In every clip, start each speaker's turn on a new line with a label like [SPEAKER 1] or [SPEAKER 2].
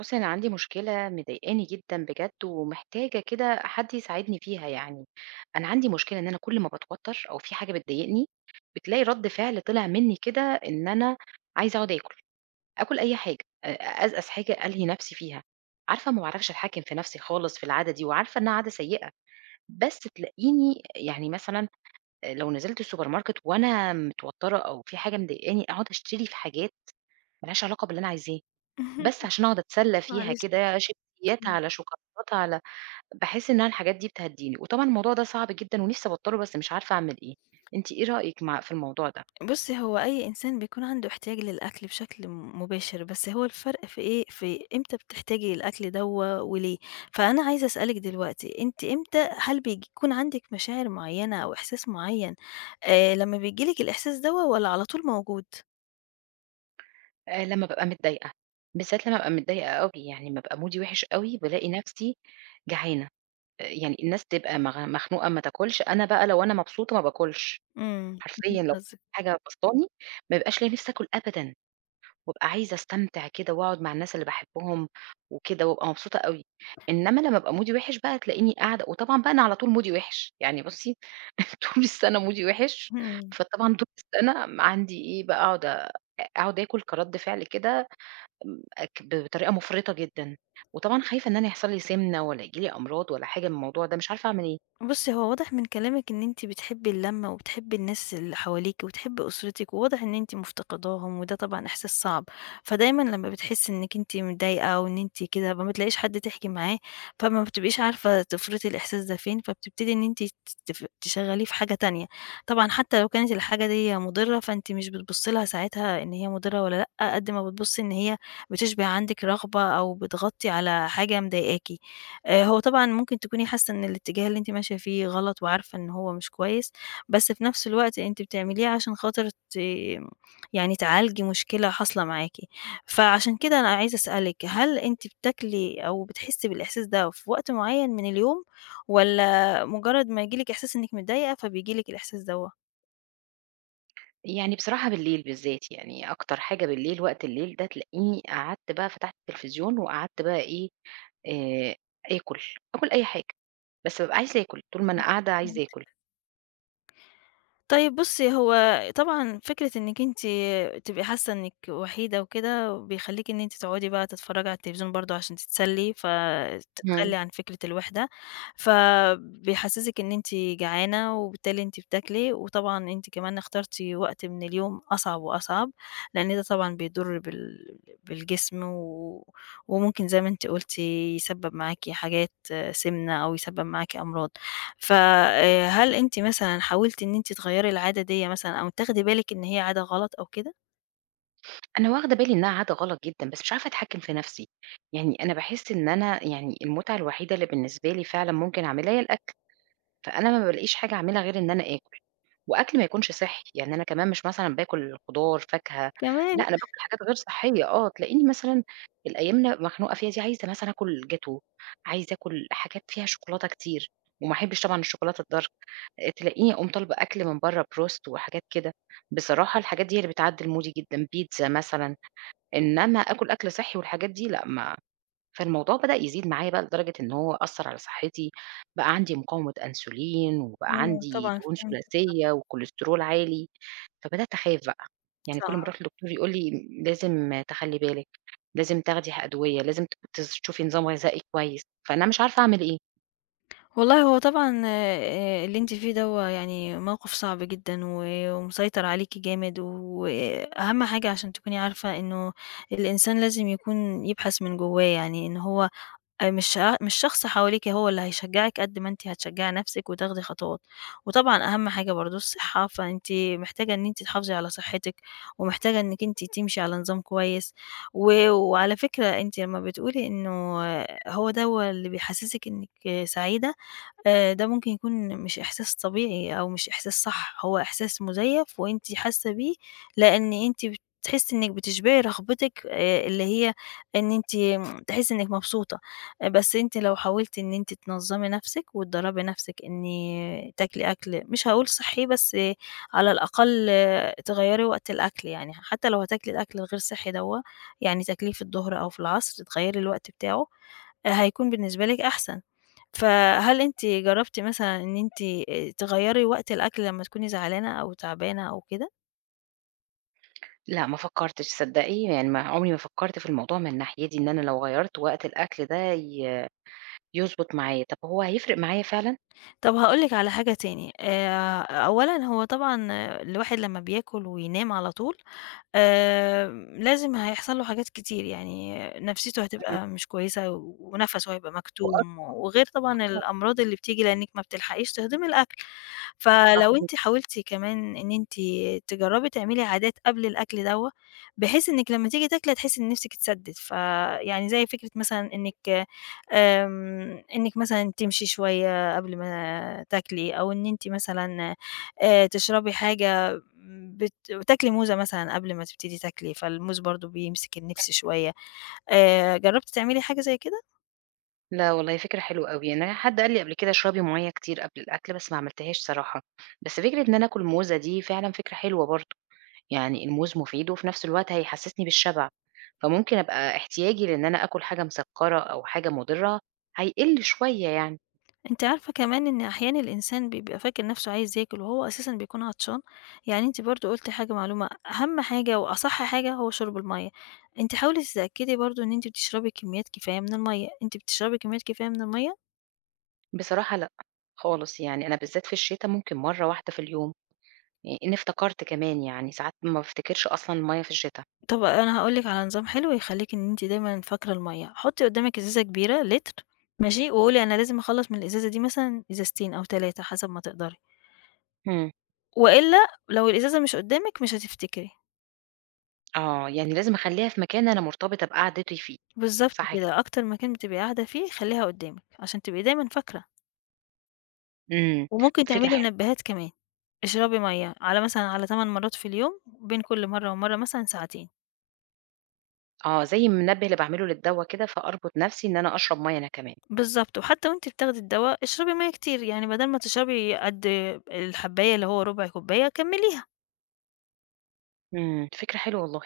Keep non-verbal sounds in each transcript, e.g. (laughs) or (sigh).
[SPEAKER 1] بُصّي، أنا عندي مشكلة مضايقاني جدًا بجد، ومحتاجة كده حد يساعدني فيها يعني. أنا عندي مشكلة إن أنا كل ما باتوتر أو في حاجة بتضايقني، بتلاقي رد فعل طلع مني كده إن أنا عايزة أقعد آكل، آكل أي حاجة، أ أزقّز حاجة ألهي نفسي فيها. عارفة ما باعرفش أتحكم في نفسي خالص في العادة دي، وعارفة إنها عادة سيئة، بس تلاقيني يعني مثلًا لو نزلت السوبر ماركت وأنا متوترة أو في حاجة مضايقاني، أقعد أشتري في حاجات ما لهاش علاقة باللي أنا عايزاه. بس
[SPEAKER 2] (laughs)
[SPEAKER 1] عشان أقعد أتسلّى فيها
[SPEAKER 2] معلش.
[SPEAKER 1] كده، شيبسيات
[SPEAKER 2] إمم.
[SPEAKER 1] على شوكولاتة على باحس إنها الحاجات دي بتهدّيني، وطبعًا الموضوع ده صعب جدًا ونِفْسي أبطّله بس مش عارفة أعمل إيه، أنتِ إيه رأيِك في الموضوع ده؟
[SPEAKER 2] بُصّي، هو أي إنسان بيكون عنده احتياج للأكل بشكل مباشر، بس هو الفرق في إيه، في إمتى بتحتاجي الأكل دوّة وليه. فأنا عايزة أسألِك دلوقتي، أنتِ إمتى هل بيكون عندِك مشاعر معيّنة أو إحساس معيّن لمّا بييجي لِك الإحساس دوّة والّا على طول موجود؟
[SPEAKER 1] لمّا بابقى متضايقة، بالذات لمّا بابقى متضايقة أوي، يعني أمّا أبقى مودي وِحِش أوي بالاقي نَفْسي جعانة، يعني الناس تبقى مخنوقة ما تاكلش، أنا بقى لو أنا مبسوطة ما باكلش،
[SPEAKER 2] إمم، فهمت
[SPEAKER 1] حرفيًا لو
[SPEAKER 2] قصدِك.
[SPEAKER 1] حاجة بسطاني ما بيبقاش ليّا نِفْس آكل أبدًا. وابقى عايزة أستمتع كده وأقعد مع الناس اللي باحبهم وكده وابقى مبسوطة أوي، إنما لمّا ابقى مودي وِحِش بقى تلاقيني قاعدة وطبعًا بقى أنا على طول مودي وِحِش، يعني بُصّي (laughs) طول السَنة مودي وِحِش،
[SPEAKER 2] إمم.
[SPEAKER 1] فطبعًا طول السَنة عندي إيه بقى أقعد أقعد آكل كرَد فعل كده بطريقة مُفرطة جدًا، وطبعًا خايفة إن أنا يحصل لي سِمنة والّا ييجي لي أمراض والّا حاجة من الموضوع ده، مش عارفة أعمل إيه.
[SPEAKER 2] بُصّي، هو واضح من كلامِك إن أنتِ بتحبّي اللمّة وبتحبّي الناس اللي حواليكِ وبتحبّي أسرتِك، وواضح إن أنتِ مفتقداهم وده طبعًا إحساس صعب، فدايمًا لمّا بتحسّي إنِّك أنتِ متضايقة أو إن أنتِ كده ما بتلاقيش حد تحكي معاه، فما بتبقيش عارفة تفرطي الإحساس ده فين، فبتبتدي إن أنتِ ت تف تشغّليه في حاجة تانية، طبعًا حتى لو كانت الحاجة ديّة مُضرّة فأنتِ مش بتبُصّي لها ساعتها إن هي مُضرّة والّا لأ، قد ما بتبُصّي إن هي بتشبع عندِك رغبة أو بتغطّي على حاجة مضايقاكِ. هو طبعًا ممكن تكوني حاسة إن الاتجاه اللي أنتِ ماشية فيه غلط وعارفة إن هو مش كويس، بس في نفس الوقت أنتِ بتعمليه عشان خاطر يعني تعالجي مشكلة حاصلة معاكِ. فعشان كده أنا عايزة أسألِك، هل أنتِ بتاكلي أو بتحسي بالإحساس ده في وقت معين من اليوم والّا مجرد ما ييجي لِك إحساس إنِّك متضايقة فبييجي لِك الإحساس دوّة؟
[SPEAKER 1] يعني بصراحة بالليل بالذات، يعني أكتر حاجة بالليل وقت الليل ده تلاقيني قعدت بقى فتحت التلفزيون وقعدت بقى إيه، آآ آكل، آكل أي حاجة، بس بابقى عايزة آكل، طول ما أنا قاعدة عايزة آكل.
[SPEAKER 2] طيب بُصّي، هو طبعًا فكرة إنِّك أنتِ تبقي حاسة إنِّك وحيدة وكده، بيخلّيكِ إن أنتِ تقعدي بقى تتفرّجي على التلفزيون برضه عشان تتسلّي،
[SPEAKER 1] إمم.
[SPEAKER 2] فتتخلّي عن فكرة الوِحدة، فبيحسّسِك إن أنتِ جعانة وبالتالي أنتِ بتاكلي، وطبعًا أنتِ كمان اخترتِ وقت من اليوم أصعب وأصعب، لإن ده طبعًا بيضُر بالجسم وممكن زي ما أنتِ قُلتِ يسبّب معاكِ حاجات سِمنة أو يسبّب معاكِ أمراض. ف هل أنتِ مثلًا حاولتِ إن أنتِ تغيّري العادة ديّة مثلًا أو تاخدي بالِك إن هي عادة غلط أو كده؟
[SPEAKER 1] أنا واخدة بالي إنها عادة غلط جدًا، بس مش عارفة أتحكم في نفسي، يعني أنا باحس إن أنا يعني المتعة الوحيدة اللي بالنسبة لي فعلًا ممكن أعملها هي الأكل، فأنا ما بالاقيش حاجة أعملها غير إن أنا آكل، وأكل ما يكونش صحّي، يعني أنا كمان مش مثلًا باكل خضار، فاكهة،
[SPEAKER 2] كمان!
[SPEAKER 1] لأ أنا باكل حاجات غير صحية، آه تلاقيني مثلًا الأيام اللي أنا مخنوقة فيها دي عايزة مثلًا آكل جاتوه، عايزة آكل حاجات فيها شوكولاتة كتير، وما أحبش طبعًا الشوكولاتة الدارك. تلاقيني أقوم طالبة أكل من برّه بروست وحاجات كده، بصراحة الحاجات دي هي اللي بتعدّل مودي جدًا، بيتزا مثلًا، إنّما آكل أكل صحّي والحاجات دي لأ ما فالموضوع بدأ يزيد معايا بقى لدرجة إن هو أثّر على صحّتي، بقى عندي مقاومة أنسولين، وبقى
[SPEAKER 2] إمم،
[SPEAKER 1] عندي
[SPEAKER 2] طبعًا
[SPEAKER 1] دهون
[SPEAKER 2] فهمتِك،
[SPEAKER 1] ثلاثية وكوليسترول عالي، فبدأت أخاف بقى، يعني كل ما
[SPEAKER 2] صعب.
[SPEAKER 1] أروح للدكتور يقول لي لازم تخلّي بالِك، لازم تاخدي أدوية، لازم ت تس تشوفي نظام غذائي كويس، فأنا مش عارفة أعمل إيه.
[SPEAKER 2] والله هو طبعًا اللي أنتِ فيه دوّة يعني موقف صعب جدًا ومسيطر عليكِ جامد، وأهم حاجة عشان تكوني عارفة إنه الإنسان لازم يكون يبحث من جوّاه، يعني إن هو مش شخص حواليكِ هو اللي هيشجّعِك قد ما أنتِ هتشجّعي نَفْسِك وتاخدي خطوات، وطبعًا أهم حاجة برضه الصحّة، فأنتِ محتاجة إن أنتِ تحافظي على صحّتِك، ومحتاجة إنِّك أنتِ تمشي على نظام كويس، وعلى فكرة أنتِ لمّا بتقولي إنه آه، هو دوّة اللي بيحسّسِك إنِّك آه، سعيدة، ده ممكن يكون مش إحساس طبيعي أو مش إحساس صح، هو إحساس مزيّف وأنتِ حاسة بيه، لإن أنتِ بتحسّي إنِّك بتشبعي رغبتِك اللي هي إن أنتِ تحسّي إنِّك مبسوطة، آه، بس أنتِ لو حاولتِ إن أنتِ تنظّمي نَفْسِك وتدرّبي نَفْسِك إن تاكلي أكل مش هاقول صحّي، بس آه، على الأقل آه، تغيّري وقت الأكل يعني، حتّى لو هتاكلي الأكل الغير صحّي دوّة، يعني تاكليه في الضهر أو في العصر، تغيّري الوقت بتاعه، آه، هيكون بالنسبة لِك أحسن. فهل أنتِ جرّبتِ مثلًا إن أنتِ تغيّري وقت الأكل لمّا تكوني زعلانة أو تعبانة أو كده؟
[SPEAKER 1] لأ، ما فكّرتش تصدّقي، يعني ما عمري ما فكّرت في الموضوع من الناحية دي، إن أنا لو غيّرت وقت الأكل ده يضبط معايا، طَب هو هيفرق معايا فعلًا؟
[SPEAKER 2] طَب هاقول لِك على حاجة تاني، أولًا هو طبعًا الواحد لمّا بياكل وينام على طول لازم هيحصل له حاجات كتير، يعني نفسيته
[SPEAKER 1] إمم.
[SPEAKER 2] هتبقى مش كويسة ونَفَسه هيبقى
[SPEAKER 1] وأصلًا
[SPEAKER 2] مكتوم، وغير طبعًا الأمراض اللي بتيجي لإنِّك ما بتلحقيش تهضمي الأكل. فلو
[SPEAKER 1] صح.
[SPEAKER 2] أنتِ حاولتِ كمان إن أنتِ تجرّبي تعملي عادات قبل الأكل دوّة، بحيث إنِّك لمّا تيجي تاكلي هتحسّي إن نِفْسِك اتسدِّت، فيعني زي فكرة مثلًا إنِّك مثلًا تمشي شوية قبل ما تاكلي، أو إن أنتِ مثلًا تشربي حاجة بت تاكلي موزة مثلًا قبل ما تبتدي تاكلي، فالموز برضه بيمسك النِفْس شوية، جرّبتِ تعملي حاجة زي كده؟
[SPEAKER 1] لا والله فكرة حلوة أوي، يعني أنا حد قال لي قبل كده اشربي مَيّة كتير قبل الأكل، بس ما عملتهاش صراحة، بس فكرة إن أنا آكل موزة دي فعلًا فكرة حلوة برضه، يعني الموز مفيد وفي نفس الوقت هيحسّسني بالشبع، فممكن أبقى احتياجي لإن أنا آكل حاجة مسكّرة أو حاجة مُضرة هيقِل شوية يعني.
[SPEAKER 2] أنتِ عارفة كمان إن أحيانًا الإنسان بيبقى فاكر نَفْسه عايز ياكل وهو أساسًا بيكون عطشان، يعني أنتِ برضه قُلتِ حاجة معلومة أهم حاجة وأصح حاجة هو شرب المَيّة، أنتِ حاولي تتأكدي برضه إن أنتِ بتشربي كميات كفاية من المَيّة، أنتِ بتشربي كميات كفاية من المَيّة؟
[SPEAKER 1] بصراحة لأ، خالص يعني أنا بالذات في الشتا ممكن مرّة واحدة في اليوم، يعني إن افتكرت كمان يعني ساعات ما بافتكرش أصلًا المَيّة في الشتا.
[SPEAKER 2] طَب أنا هاقول لِك على نظام حلو يخلّيكِ إن أنتِ دايمًا فاكرة المَيّة، حُطّي قدّامِك إزازة كبيرة لتر ماشي، وقولي أنا لازم أخلّص من الإزازة دي مثلًا إزازتين أو 3 حسب ما تقدري،
[SPEAKER 1] إمم.
[SPEAKER 2] وإلا لو الإزازة مش قدّامِك مش هتفتكري.
[SPEAKER 1] آه، يعني لازم أخلّيها في مكان أنا مرتبطة بقعدتي فيه،
[SPEAKER 2] بالضبط
[SPEAKER 1] صح كده،
[SPEAKER 2] كده، أكتر مكان بتبقي قاعدة فيه خلّيها قدّامِك، عشان تبقي دايمًا فاكرة،
[SPEAKER 1] إمم،
[SPEAKER 2] وممكن
[SPEAKER 1] فكرة
[SPEAKER 2] تعملي
[SPEAKER 1] حلوة،
[SPEAKER 2] منبهات كمان، اشربي مَيّة على مثلًا على 8 مرات في اليوم، بين كل مرة ومرة مثلًا ساعتين،
[SPEAKER 1] آه، زي المنبه اللي باعمله للدّوا كده، فأربط نفسي إن أنا أشرب مَيّة أنا كمان.
[SPEAKER 2] بالضبط، وحتى وأنتِ بتاخدي الدوا اشربي مَيّة كتير، يعني بدل ما تشربي قد الحبّاية اللي هو ربع كوباية كمّليها
[SPEAKER 1] إمم، فكرة حلوة والله،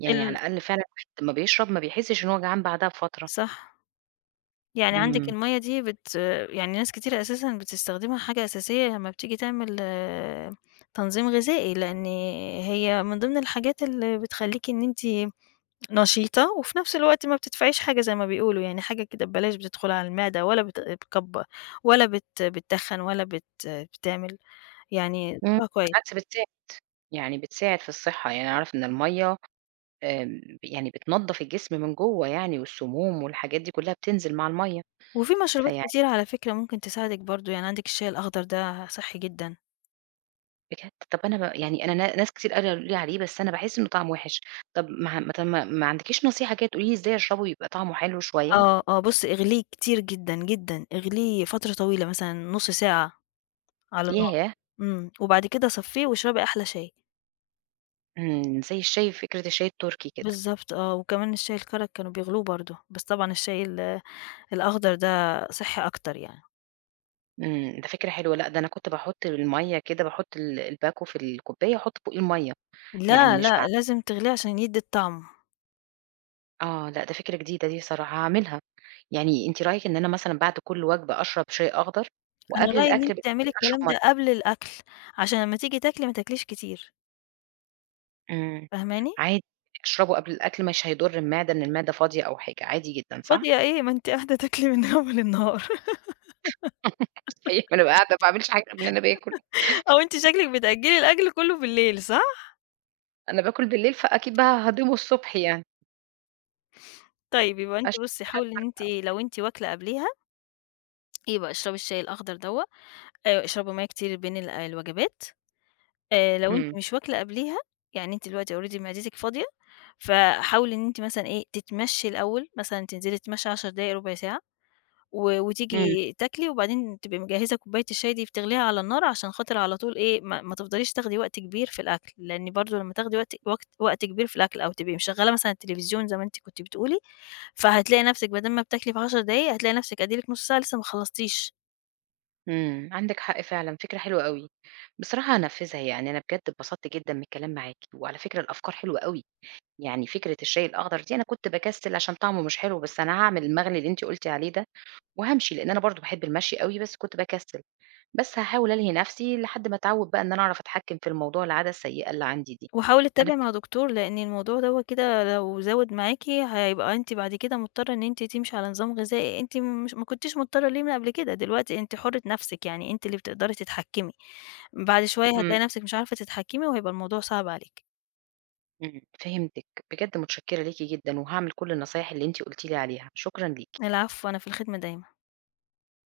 [SPEAKER 1] يعني على
[SPEAKER 2] ال
[SPEAKER 1] الأقل فعلًا الواحد لمّا بيشرب ما بيحسش إن هو جعان بعدها بفترة.
[SPEAKER 2] صح، يعني عندِك
[SPEAKER 1] إمم،
[SPEAKER 2] المَيّة دي يعني ناس كتيرة أساسًا بتستخدمها حاجة أساسية لمّا بتيجي تعمل آه، تنظيم غذائي، لإن هي من ضمن الحاجات اللي بتخلّيكِ إن أنتِ نشيطة، وفي نفس الوقت ما بتدفعيش حاجة زي ما بيقولوا، يعني حاجة كده ببلاش بتدخل على المعدة ولا بت بتكب ولا بت بتتخن ولا بت بتعمل يعني
[SPEAKER 1] إمم،
[SPEAKER 2] ضرها كويس.
[SPEAKER 1] بالعكس بتساعد، يعني بتساعد في الصحة، يعني أعرف إن المَيّة يعني بتنضّف الجسم من جوّه يعني والسموم والحاجات دي كلّها بتنزل مع المَيّة،
[SPEAKER 2] وفي مشروبات
[SPEAKER 1] فيعني
[SPEAKER 2] كتيرة على فكرة ممكن تساعدِك برضه، يعني عندِك الشاي الأخضر ده صحّي جدًا.
[SPEAKER 1] بجد طَب أنا ب يعني أنا ناس كتير قالوا لي عليه بس أنا باحس إنه طعمه وِحِش، طَب ما ما طَب ما ما عندكيش نصيحة كده تقولي لي إزاي أشربه يبقى طعمه حلو شوية؟
[SPEAKER 2] آه، آه، بُصّي اغليه كتير جدًا، جدًا، اغليه فترة طويلة مثلًا نُص ساعة على النار،
[SPEAKER 1] ياه!
[SPEAKER 2] إمم، وبعد كده صفّيه واشربي أحلى شاي.
[SPEAKER 1] إمم، زي الشاي فكرة الشاي التركي كده،
[SPEAKER 2] بالضبط آه، وكمان الشاي الكرك كانوا بيغلوه برضه، بس طبعًا الشاي ال الأخضر ده صحّي أكتر يعني.
[SPEAKER 1] إمم، ده فكرة حلوة، لأ ده أنا كنت باحُط المَيّة كده باحُط الباكو في الكوباية واحُط فوقيه المَيّة، يعني
[SPEAKER 2] لا،
[SPEAKER 1] مش
[SPEAKER 2] لأ،
[SPEAKER 1] باعمله
[SPEAKER 2] لازم تغليه عشان يدّي الطعم.
[SPEAKER 1] آه، لأ، ده فكرة جديدة دي صراحة هاعملها، يعني أنتِ رأيِك إن أنا مثلًا بعد كل وجبة أشرب شاي أخضر،
[SPEAKER 2] أنا
[SPEAKER 1] وقبل
[SPEAKER 2] رأيي إن
[SPEAKER 1] الأكل
[SPEAKER 2] أنتِ تعملي
[SPEAKER 1] بساعتين أشرب
[SPEAKER 2] الكلام ده
[SPEAKER 1] مَيّة؟
[SPEAKER 2] قبل الأكل، عشان لمّا تيجي تاكلي ما تاكليش كتير،
[SPEAKER 1] إمم،
[SPEAKER 2] فاهماني؟
[SPEAKER 1] عادي أشربه قبل الأكل مش هيضر المعدة، إن المعدة فاضية أو حاجة، عادي جدًا صح؟
[SPEAKER 2] فاضية إيه، ما أنتِ قاعدة تاكلي من أول النهار (laughs)
[SPEAKER 1] (laughs) صحيح، ما أنا بابقى قاعدة ما باعملش حاجة غير إن أنا باكل،
[SPEAKER 2] أو أنتِ شكلِك بتأجّلي الأكل كلّه بالليل، صح؟
[SPEAKER 1] أنا باكل بالليل فأكيد بقى هاهضمه الصبح يعني،
[SPEAKER 2] طيب يبقى أنتِ
[SPEAKER 1] أشرب
[SPEAKER 2] بُصّي
[SPEAKER 1] حاجة
[SPEAKER 2] حاولي إن أنتِ
[SPEAKER 1] حارقة أو
[SPEAKER 2] إيه، لو أنتِ واكلة قبليها، يبقى اشربي الشاي الأخضر دوّة، اشربي مَيّة كتير بين ال آه، الوجبات. لو أنتِ
[SPEAKER 1] إمم،
[SPEAKER 2] مش واكلة قبليها، يعني أنتِ دلوقتي already معدتِك فاضية، فحاولي إن أنتِ مثلًا إيه، تتمشّي الأول، مثلًا تنزلي تتمشّي 10 دقايق، ربع ساعة.
[SPEAKER 1] إمم،
[SPEAKER 2] وتيجي تاكلي وبعدين تبقي مجهزة كوباية الشاي دي بتغليها على النار عشان خاطر على طول إيه، ما تفضليش تاخدي وقت كبير في الأكل، لإن برضه لمّا تاخدي وقت كبير في الأكل أو تبقي مشغّلة مثلًا التلفزيون زي ما أنتِ كنتِ بتقولي، فهتلاقي نَفْسِك بدل ما بتاكلي في 10 دقايق هتلاقي نَفْسِك أدي لِك نُص ساعة لسه ما خلّصتيش،
[SPEAKER 1] إمم، عندِك حق فعلًا، فكرة حلوة أوي، بصراحة هانفذها يعني، أنا بجد اتبسطت جدًا من الكلام معاكِ، وعلى فكرة الأفكار حلوة أوي. يعني فكرة الشاي الأخضر دي أنا كنت باكسل عشان طعمه مش حلو، بس أنا هاعمل المغلي اللي أنتِ قُلتِ عليه ده وهامشي، لإن أنا برضه باحب المشي أوي، بس كنت باكسل. بس هاحاول ألهي نفسي لحد ما أتعوّد بقى إن أنا أعرف أتحكّم في الموضوع العادة السيئة اللي عندي دي.
[SPEAKER 2] وحاولي
[SPEAKER 1] أنا ب
[SPEAKER 2] تتابعي مع دكتور لإن الموضوع دوّة كده لو زوِد معاكِ هيبقى أنتِ بعد كده مضطرة إن أنتِ تمشي على نظام غذائي أنتِ مش ما كنتيش مضطرة ليه من قبل كده، دلوقتي أنتِ حُرة نَفْسِك، يعني أنتِ اللي بتقدري تتحكمي. بعد شوية
[SPEAKER 1] إمم،
[SPEAKER 2] هتلاقي نفسِك مش عارفة تتحكمي وهيبقى الموضوع صعب عليكِ.
[SPEAKER 1] إمم، فهمتِك. بجد متشكّرة ليكِ جدًا وهاعمل كل النصايح اللي أنتِ قُلتِ لي عليها، شكرًا ليكِ.
[SPEAKER 2] العفو، أنا في الخدمة دايمًا.